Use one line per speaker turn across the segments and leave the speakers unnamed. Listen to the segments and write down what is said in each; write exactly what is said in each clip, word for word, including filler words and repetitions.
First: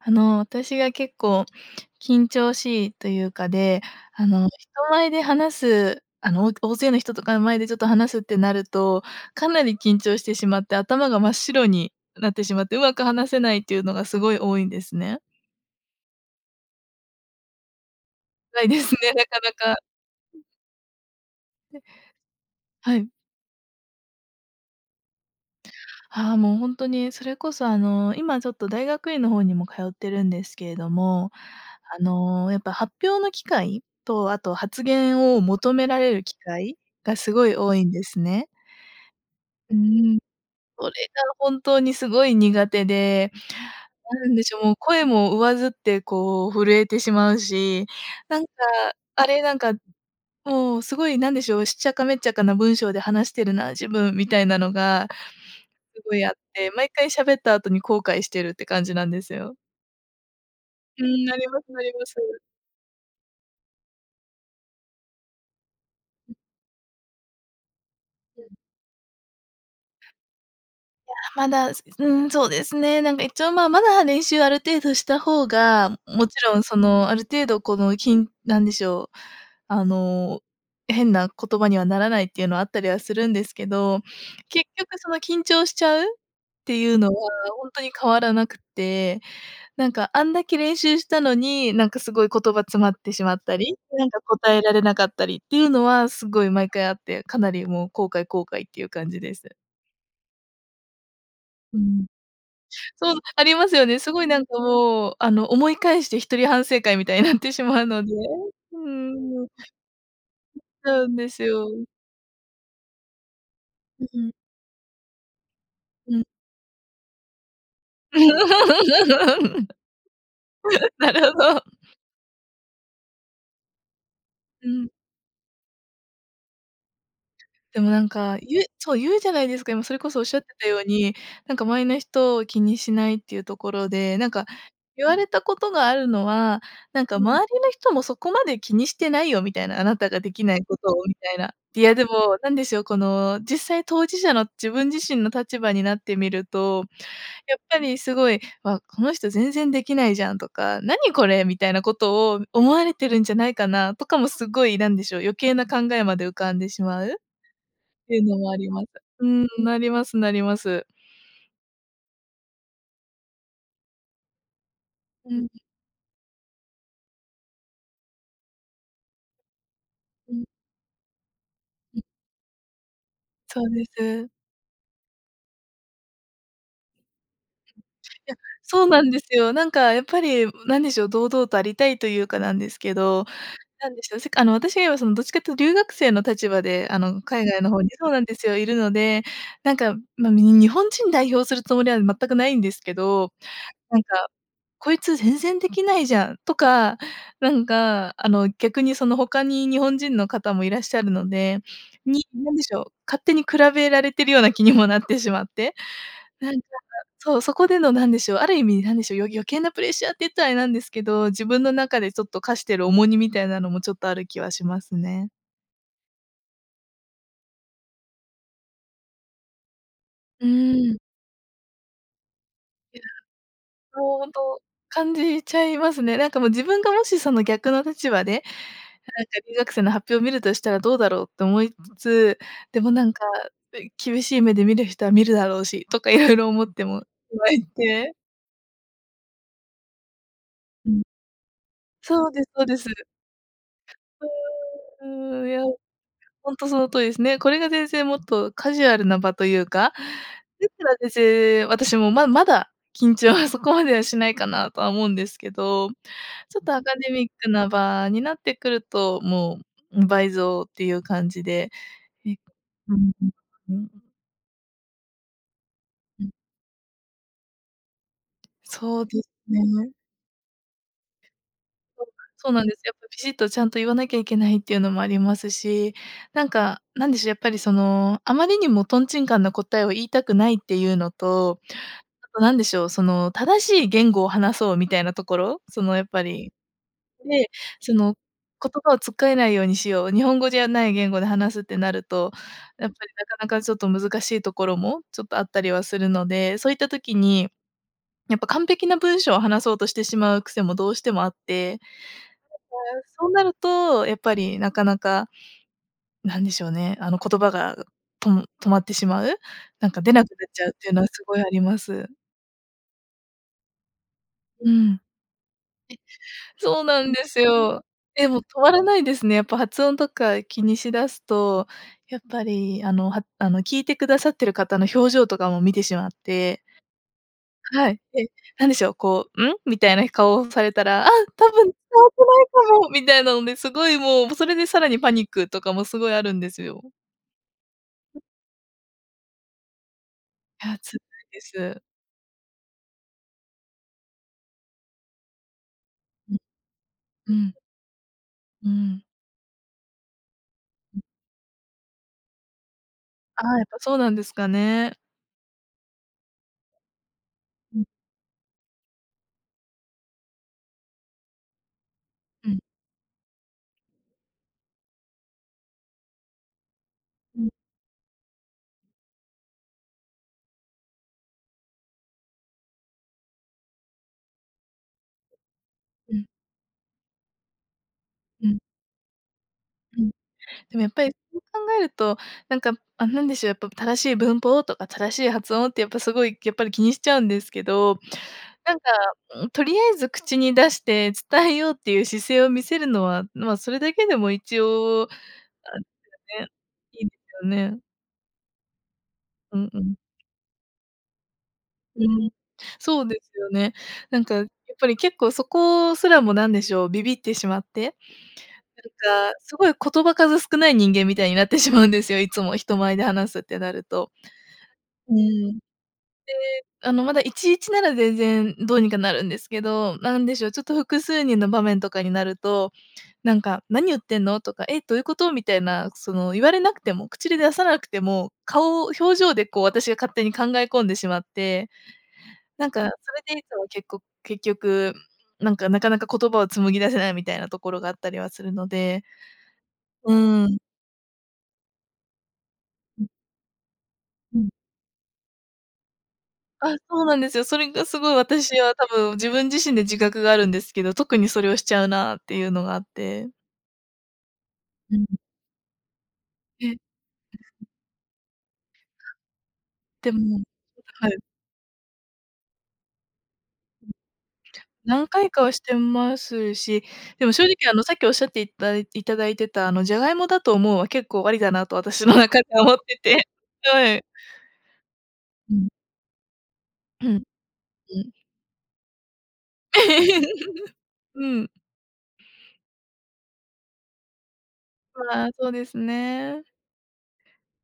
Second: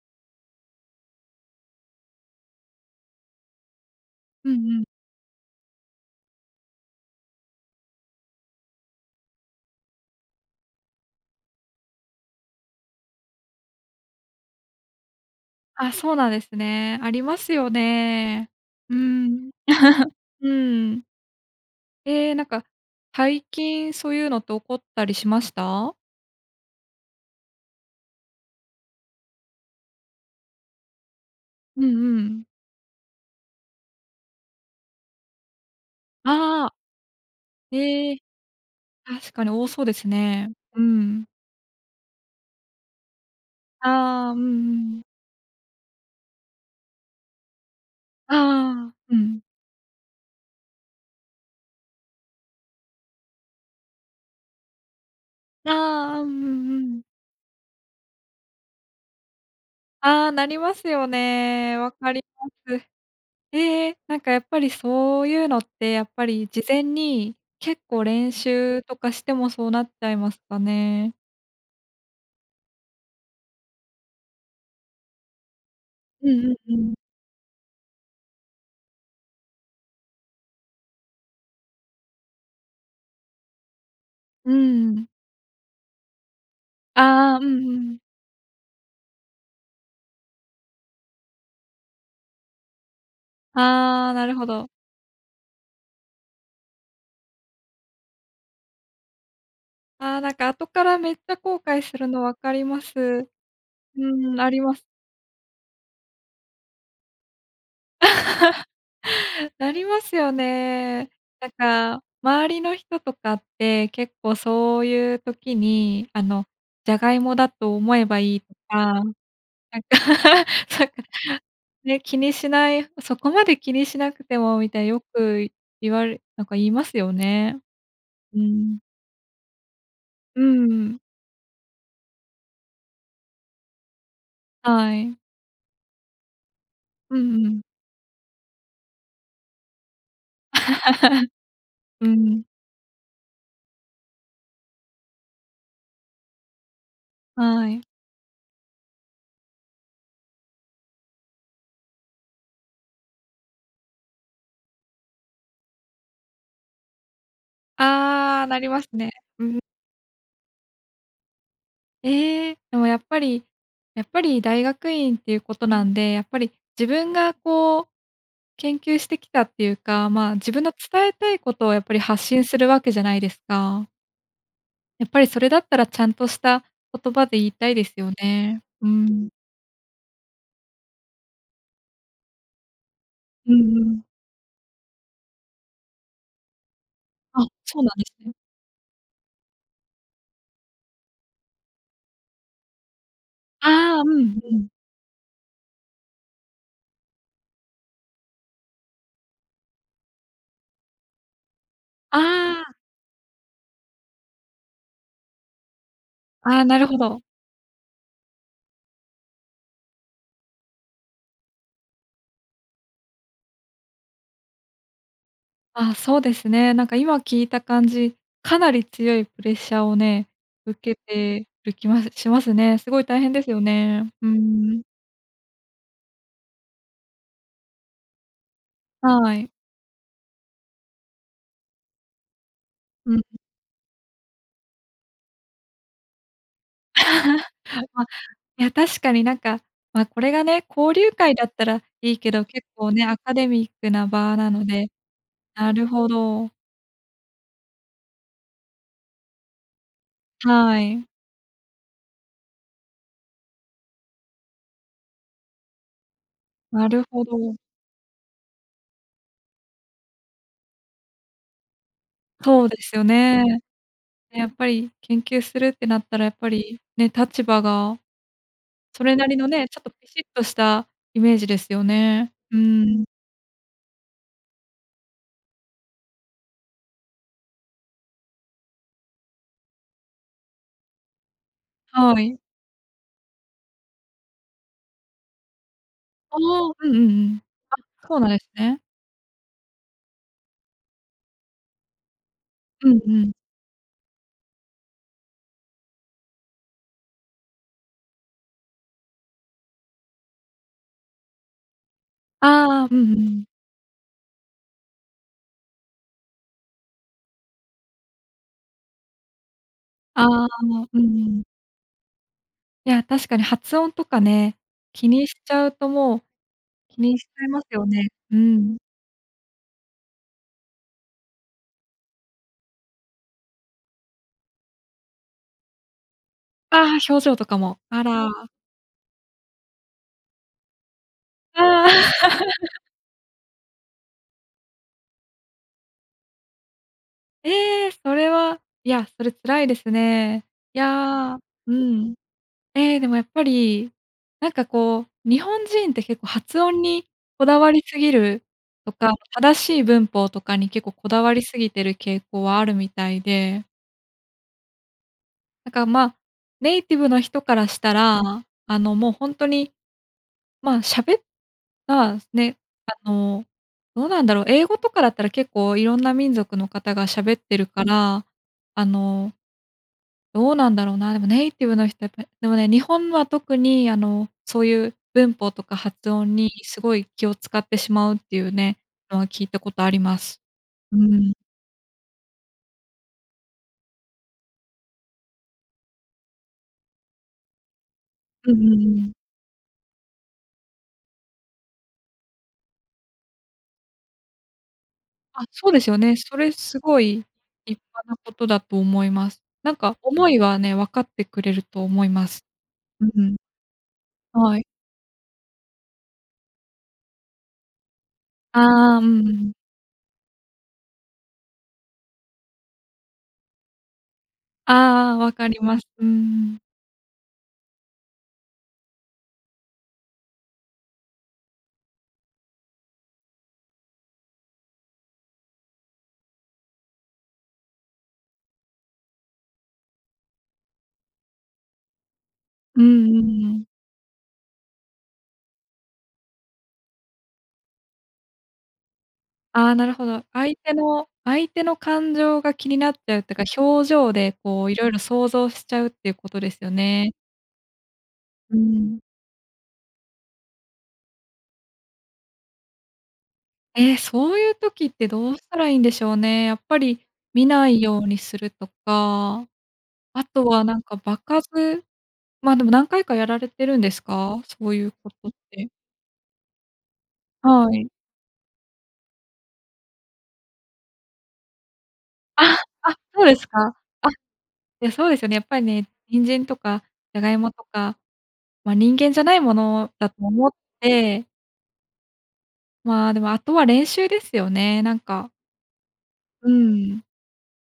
あの、私が結構、緊張しいというかで、あの、
うん
人
うん。
前で話す、あの、お大勢の人とかの前でちょっと話すってなると、かなり緊張してしまって頭が真っ白になってしまって、うまく話せないっていうのがすごい多いんですね。
あ、そうなんですね。ありますよね。
ないです
うー
ね、なか
ん。
なか。
うーん。ええ、なんか
はい。
最近そういうのって起こったりしました？
ああ、もうほんとにそれこそ、あの、今ちょっと大学院の方にも通ってるんですけれども、
う
あ
んうん。
の、やっぱ発表の機会とあと、発言を求められる機
ああ。
会がすごい多いんで
へえ。
すね。
確かに多
うー
そうです
ん、
ね。うー
それが
ん。
本当にすごい苦手で。な
ああ、
ん
うん
でしょう、もう
うん。
声も上ずってこう震えてしまうし、なんか、
ああ、う
あれ
ん。
なんか、もうすごいなんでしょう、しっちゃかめっちゃかな文章で話してるな、自分、みたいなのが、すご
ああ、
い
うん
あって、
う
毎
ん。
回喋った後に後悔してるって感じなんですよ。
ああ、なります
う
よ
ん、なります
ね。
なり
わ
ま
か
す。
ります。ええ、なんかやっぱりそういうのって、やっぱり事前に結構練
うん。
習とかしてもそうなっちゃいますか
い
ね？
や、まだ、すん、そうですね。なんか一応、ま、まだ練習ある程度した方が、
う
もち
んうん
ろん
う
そ
ん。
のある程度この、きん何でしょう、あの変な言葉にはならないっていうのはあったりはするんですけど、
うー
結局
ん。
その緊張しちゃうっていうのは
ああ、うん
本
う
当に
ん。
変わらなくて、なんかあんだけ練習したのに、なんかすごい言葉詰まってしまったり、な
あ
ん
あ、
か
なるほ
答え
ど。
られなかったりっていうのはすごい毎回あって、かなりもう後悔後悔っていう感じです。
ああ、なんか後からめっちゃ後
う
悔す
ん。
るのわかりま
そう、
す。
ありますよね。す
う
ごいな
ん、
ん
あ
か
ります。
もうあの思い返して一人反省会みたいになってしまうので、うーん。
なりますよ
な
ね。
んです
なん
よ。
か、周りの人とかって
う
結
うん。
構そういう時に
う
あ
ん。
の「ジャガイモだと思えばいい」とか、なんかさんか、
なるほど。
ね、気にしないそこまで気にしなくても
う
みたい、
ん。
よく言われなんか言いますよね。
でもなんか
う
言う
ん。
そう言うじゃないですか、今それこそおっしゃ
う
ってたよう
ん。
に、なんか周りの人を気にしないっていうところで、なんか
は
言わ
い。
れたことがあるのは、なん
う
か
ん
周
う
り
ん。
の人もそこまで気にしてないよみたいな、あなたができないことをみたいな。いや で
う
も、
ん。
なんでしょう、この実際当事者の自分自身の立場になってみると、やっ
は
ぱ
い。
りすごい、わ、この人全然できないじゃんとか、何これみたいなことを思われてるんじゃないかなとかもすごい、なんでしょう、余計な考えまで浮かんでしまう。っていうの
ああ、
もあ
なり
り
ま
ます。
すね。
う
う
ん、
ん。
なりますなります。
ええ、でも、やっぱりやっぱり大学院って
う
いう
ん。
ことなんで、やっぱり、自分が、こう、研究してきたっていうか、
う
ま、
ん。
自分の伝えたいことを、やっぱ
う
り、
ん。
発信するわけじゃないです
そうで
か？
す。
やっぱり、それだったら、ちゃんとした言葉で言いた
い
いですよ
や、
ね。
そ
う
うなんで
ん。
すよ。なんか、んやっぱり、何でしょう。堂々とありたいというかなんですけど、
うんう
なんで
ん。
しょう。せかあの私がそのどっちかっていうと留学生の立場であの
あ
海
っ、
外の
そ
方
う
に
なんで
そうなん
すね。
ですよ、いるので、なんか、ま、み日本人代表するつもりは全くないんですけど、
あ
な
あ、
ん
うん
か、
うん。
こいつ全然できないじゃんとか、なんか、あの、逆にその他に日本人の方もいらっしゃるので、
あ
に、なんでし
あ。
ょう、勝手に比べられてるような気にもなってしまって。な
あ
ん
あ、
か。
なるほど。
そう、そこでのなんでしょう、ある意味、なんでしょう、よ余計なプレッシャーって言ったらあれなんですけど、自分の中でちょっとかしてる重荷みたいなのもちょっとある気はしますね。
あ、そうですね。なんか、今聞いた感じ、かなり強いプレッシャーをね、
うー
受
ん。
けてる気はしますね。す
い
ご
や、
い大変ですよね。うー
相当
ん。
感じちゃいますね。なんかもう自分がもしその逆の立場で、なんか
はい。
留学生の発表を見るとしたらどうだろうと思いつつ、でも、なん
うん。ん。
か、つい厳しい目で見る人は見るだろうしとか 色々思っても [unintelligible] いっ
あ、
て。
いや、確かになんか、ま、これがね、
う
交
ん。
流会だったらいい
そ
け
うで
ど、
すそう
結
で
構
す。
ね、アカデミックな場なので、
うーん。いや
なるほど。
ほんとその通りですね。これが全然もっとカジュアルな場というか、でし
は
たら
い。
私、私も、ままだ緊張はそこまではしないかなとは思うんですけど、ちょっと、ア
な
カ
る
デ
ほ
ミック
ど。
な場になってくると、ん、もう倍増っていう感じで。え、
そうで
う
すよ
ん
ね。
うんうん。
やっぱり研究するってなったら
う
や
ん。
っぱり。ね、立場が。
そ
そ
う
れ
で
な
す
りのね、ちょっと
ね。
ピシッとしたイメージですよ
そう。
ね。
そう
う
なんです。
ー
やっ
ん。
ぱピシッとちゃんと言わなきゃいけないっていうのもありますし、なんか、なんでしょう、やっぱり、そのあまりにもとんちんかんな答えを言いたくないっていうのと、
は
あ
い。
となんでしょう。その正しい言語を話そうみたいなところ、そのやっぱ
ああ、
り。
うんうんうん。
で、そ
あ、
の
そうなんです
言
ね。
葉をつっかえないようにしよう、日本語じゃない言語で話すってなると、や
う
っ
ん
ぱり、な
うん。
かなか、ちょっと難しいところもちょっとあったりはするので、そういった時に、やっぱ、完璧な文章を話そうとしてしまう癖もどうしてもあって、やっぱ、
ああ、うんう
そうな
ん。
ると、やっぱり、なかなか、なんでしょうね。あの言葉がと止まってしまう、なんか出
あ
なくな
あ、
っちゃうっていう
うー
のはすごい
ん。
あります。
いや、確かに発音とかね、
うん。
気にしちゃうともう、
そう
気
なん
にし
で
ち
す
ゃいますよ
よ。
ね。
で
うー
も止ま
ん。
らないですね。やっぱ発音とか気にしだすと、やっぱり、あの、はあの、聞いてくださってる方の表情とかも見てしまって。
ああ、表情とかも、
はい、
あ
で、
ら。
何でしょう、こう、ん？みたいな顔をされたら、「あ、多分伝
あ
わって
あ。
ないか も」みたいなので、すごいもうそれでさらにパニックとかもすごいあるんですよ。
ええ、それは、いや、それ辛いですね。
あ、
い
辛い
や
で
う
す。
ん。ええ、でもやっぱり、なんかこう、日本人って結構
うん。
発音に
う
こ
ん。
だわりすぎる、
うー
と
ん。
か、正しい文法とかに結構
うん。
こだわりすぎてる傾向はあるみたい
ああ、や
で。
っぱそうなんですかね。
だから、ま、ネイティブの人からし
うん。
たら、あの、もうほんとに、まあ、喋っら、
う
ね、
ん。
あの、どうなんだろう、英語とかだったら結構いろんな民族の方が喋
う
っ
ん。
てるから、あのどうなんだろうな、でもネイティブの人ってでもね、日本のは特に、あの、そういう文法とか発
うん。
音にすごい気をつかってしまうってい
う
う
ん。
ねのは聞いたことあり
うん、
ます。
でもやっ
う
ぱり
ーん。
そう考えると、なんか、あ、なんでしょう、やっぱ正しい文法とか正しい発音ってやっぱ、すごいやっぱり気にしちゃうんですけど、
うん
な
う
ん
んうん。
か、んとりあえず口に出して伝えようっていう姿勢を見せるのは、ま、それだけでも一応、
あ、そ
あ、
う
な
で
んか
すよね。そ
ね、
れすご
いいで
い
すよ
立
ね。
派なことだと思います。
うん
なん
うん。
か思いはね、分かってくれると思
う
いま
ん、
す。
そ
う
うです
ん。
よね。なんか、やっ
はい。
ぱり結構そこすらも、なんでしょう、ビビってしまって、
ああ、うん
な
う
んか
ん。
すごい言葉数少ない人間みたいになってしまうんですよいつも人前で話すってなると。
あ
う
あ、
ー
分か
ん。
り
で、
ます。うーん。
あの、まだいちいちなら全然どうにかなるんですけど、なんでしょう、ちょっと複数人の場面とかになると、なんか「何言ってんの」とか「え、どういうこと」みたいな、その言われなくても、口で出さなくても、顔、表情でこう私が勝手に考え込んでしまって、なんか
う
そ
んう
れで
ん
い
う
つ
ん。
もけっこ結局、なんか、なかなか言葉を紡ぎ出せないみたいなところがあったりはするので。
あ、なるほ
う
ど。
ー
相
ん。
手の相手の感情が気になっ
うん。
ちゃうってか、表情で、
うん。
こう、色々想像しちゃうっていうことですよ
あ、そう
ね。
なんですよ。それがすごい
う
私
ー
は多
ん。
分、自分自身で自覚があるんですけど、特にそれをしちゃうなっていうのがあって。
ええ、そういう時っ
うん。
てどうしたらいいんでしょうね。やっ
えっ。
ぱり見ないようにするとか、
で
あ
も、
とはなんか
は
場
い。
数？ま、でも、何回かやられてるんですか？そういう
何
ことっ
回かはし
て。
てますし、でも、正直、
は
あの、
い。
さっきおっしゃっていたいただいてた、あのジャガイモだと思うは結構ありだなと私の中で
あっ、
は思っ
あ、
て
そう
て、
ですか？あっ、
はい。
いや、そうですよね、やっ
う
ぱり
ん。
ね、人参とか
う
ジャガイモとか、
ん。
ま、人間じゃないものだと思 って
うん。
まあ、でも、あとは、練習ですよね。なん
ああ、
か。
そうですね。
うーん。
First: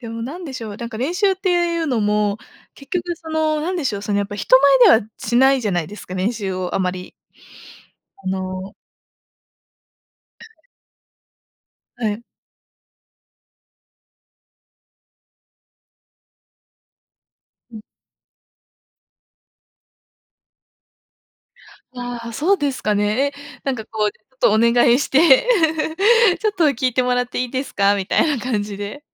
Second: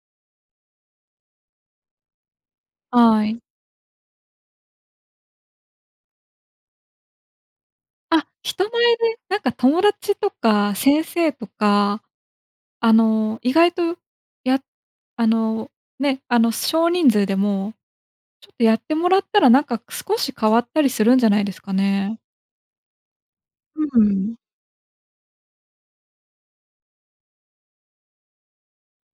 でも、なんでしょう、なんか、練習っていうのも、結局
は
そ
い。
の何でしょう、その、やっぱ、人前ではしないじゃないですか、練習をあまり。
あっ、
あ
人
の
前でなんか友達とか先生とか、
はい。
あの、意外と、や、あの、ね、あの、少人数でも、
うん。
ちょっとやってもらったら、なんか、少し変わったりするんじゃないですかね。
ああ、そうですかね。え、なん
う
か、
ー
こう、ち
ん。
ょっとお願いして、ちょっと聞いてもらっていいですかみたいな 感じで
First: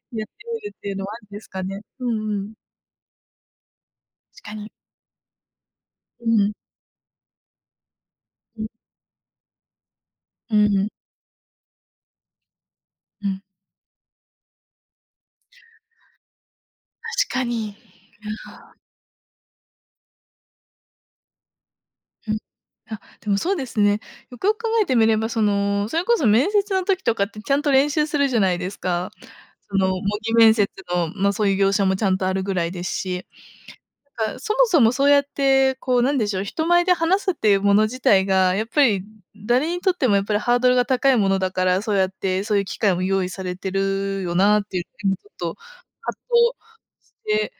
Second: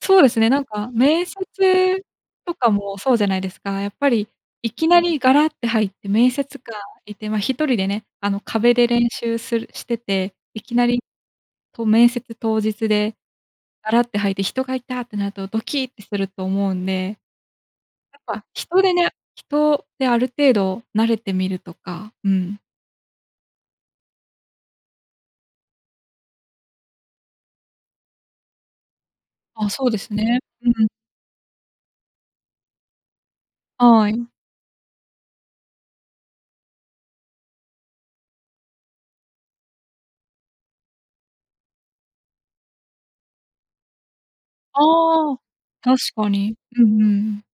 そう
やっ
で
て
すね、な
み
ん
るって
か
いうのはあ
面
りですかね。
接
うんう
と
ん。
かもそうじゃないですか。やっぱり
確かに。
いきなりガラッって入って
う
面
ーん。
接官いて、ま、ひとりでね、あの
うん。
壁で練習するしてて、
う
い
ー
きな
ん。
り、こう、面接当日で
うん。
ガラって入って人がいたってなるとドキってすると思うんで。
確かに、
やっぱ
なあ。
人でな人である程度慣れてみるとか、う
うん、
ん。
あ、でもそうですね。よくよく考えてみれば、その、それこそ面接の時とかってちゃんと練習するじゃないですか。
あ、
そ
そ
の、
う
模
です
擬
ね。
面
う
接
ん。
の、ま、そういう業者もちゃんとあるぐらいですし、
はい。
なんか、そもそも、そうやって、こう、なんでしょう、人前で話すっていうもの自体が、やっぱり、誰にとっても、やっぱり、ハードルが高いものだから、そうやって、そういう、機会も用意されてるよなっていう [unintelligible] ちょ
あ
っ
あ、
と
確
葛
かに。
藤
うんう
し
ん。
て、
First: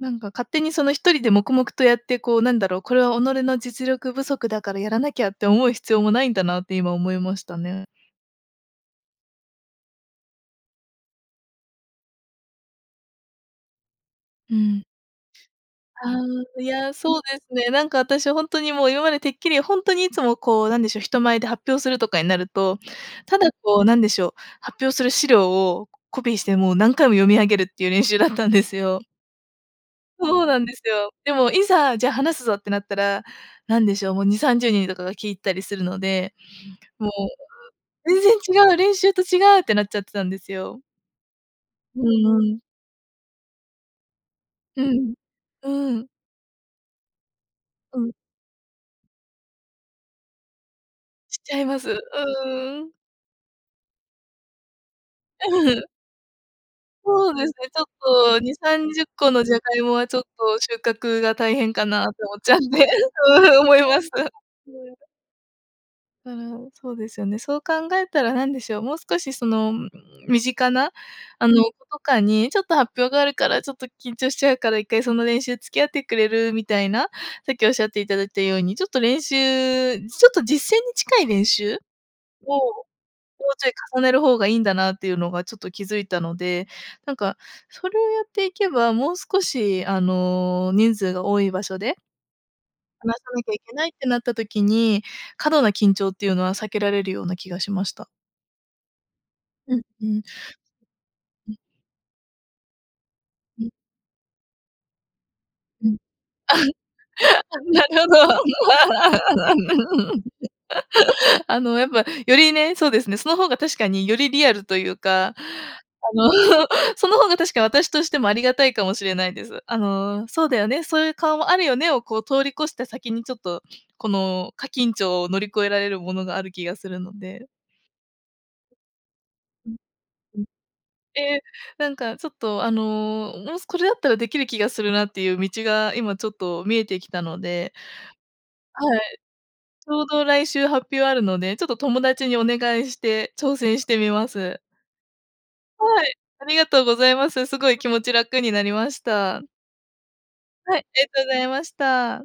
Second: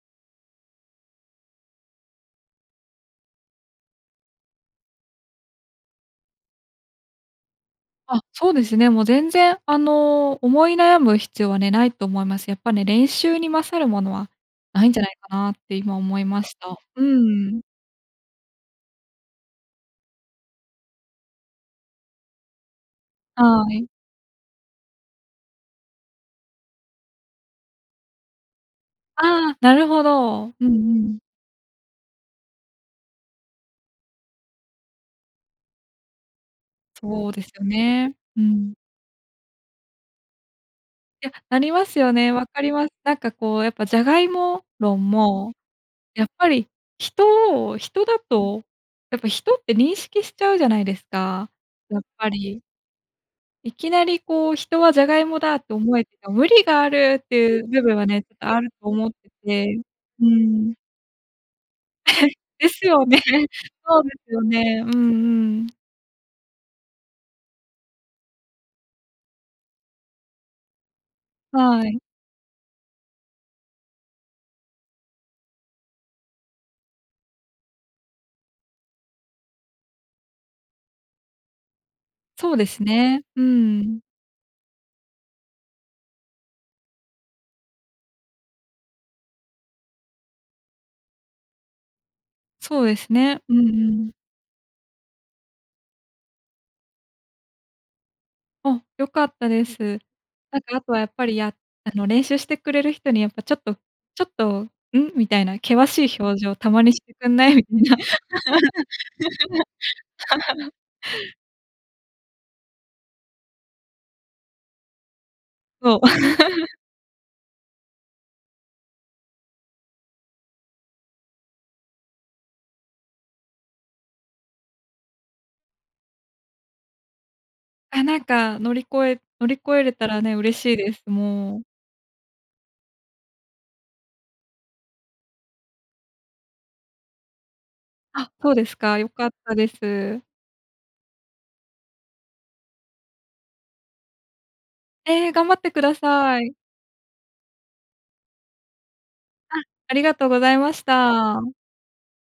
なんか、勝手にそのひとりで黙々とやって、こうなんだろう、これは己の実力不足だからやらなきゃって思う必要もないんだなって今思いましたね。
あ、そうですね。もう全然、あの、思い悩む必要はね、ないと思います。やっぱね、練習に勝るものは
うーん。
ないんじゃないかなって今
あ
思いまし
あ、い
た。う
や、そうです
ーん。
ね。なんか、私、ほんとにもう、今までてっきりほんとにいつも、こう、なんでしょう、人前で発表するとかになると、ただ
は
こ
い。
う、なんでしょう、発表する資料をコピーしてもう何回も読み上げるっていう練習だったんですよ。
ああ、なるほ
そ
ど。
う
うん
なん
う
ですよ。
ん。
でもいざ、じゃあ話すぞってなったら、何でしょう、もうにさんじゅうにんとかが聞いたりするので、もう
そうですね。
全然
うん。
違う、練習と違うってなっちゃってたんですよ。
いや、なります
う
よ
ん
ね。わ
う
か
ん。
ります。なんかこう、やっぱ、ジャガイモ
う
論
ん、
も、
うん。
やっぱり人を、
う
人
ん。
だとやっぱ人って認識しちゃうじゃないです
し
か、
ちゃいます。
や
う
っぱり。
ーん。
いきなりこう、人はジャガイモだと 思え、無理がある、っ
そ
て
うです
いう
ね、ち
部
ょっ
分はね、と
とに
ある
さ
と
んじゅっ
思って
このジャガ
て
イモはちょっ
う
と、
ん。
収穫が大変かなと思っ ちゃう
で
ん
す
で
よね。
うんうん思い
そ
ま
う
す
ですよね。
う
うんう
ん。
ん。
うるん、そうですよね。そう考えたら何でしょう、もう少し、その、身近な、あの、子
は
と
い。
かにちょっと発表があるからちょっと緊張しちゃうから、一回その練習付き合ってくれるみたいな、さっきおっしゃっていただいたように、ちょっと練習ちょっと実践に近い練習
そ
を、
うですね。う
もうちょい
んう
重
ん。
ねる方がいいんだなっていうのがちょっと気づいたので、なんか、それをやっていけば、もう少し、あの、人数が多い場所で
そうです
話さ
ね。
なき
う
ゃい
ん
けない
う
って
ん。
なった時に、過度な緊張っていうのは避けられるような気がしました。
あ、良かったで
うん、
す。
うん。
なんか、あとは、やっぱり、
うん。
やあの、練習してくれる人に、やっぱ、ちょっ
うん。
とちょっと、「ん？」みたいな険
うん、
しい表情たまにしてくんな い？
あ、
み
な
た
る
い
ほど。
な。
あの、やっぱ、よりね、そうですね、その方が確かによりリアルというか、
そう。
あの その方が確か私としてもありがたいかもしれないです。あの、そうだよね、そういう顔もあるよねを通り越した先にちょっとこの過緊張を乗り越えられるものがある気がするので。
あ、なんか、乗り越え乗り
う
越
ん。
えれたらね、
うん。
嬉しいです。
え、
もう。
なんかちょっと、あの、もし、これだったらできる気がするなっていう道が今ちょっと見えてきたので
あっ、そうです
は
か、良
い。
かったで
ちょう
す。
ど来週発表あるので、ちょっと友達にお願いして挑戦してみます。
ええ、頑張ってくだ
はい、
さ
あ
い。
りがとうございます。すごい気持ち楽になりました。
あ、ありがとうございま
はい、
し
ありがとうござい
た。
ました。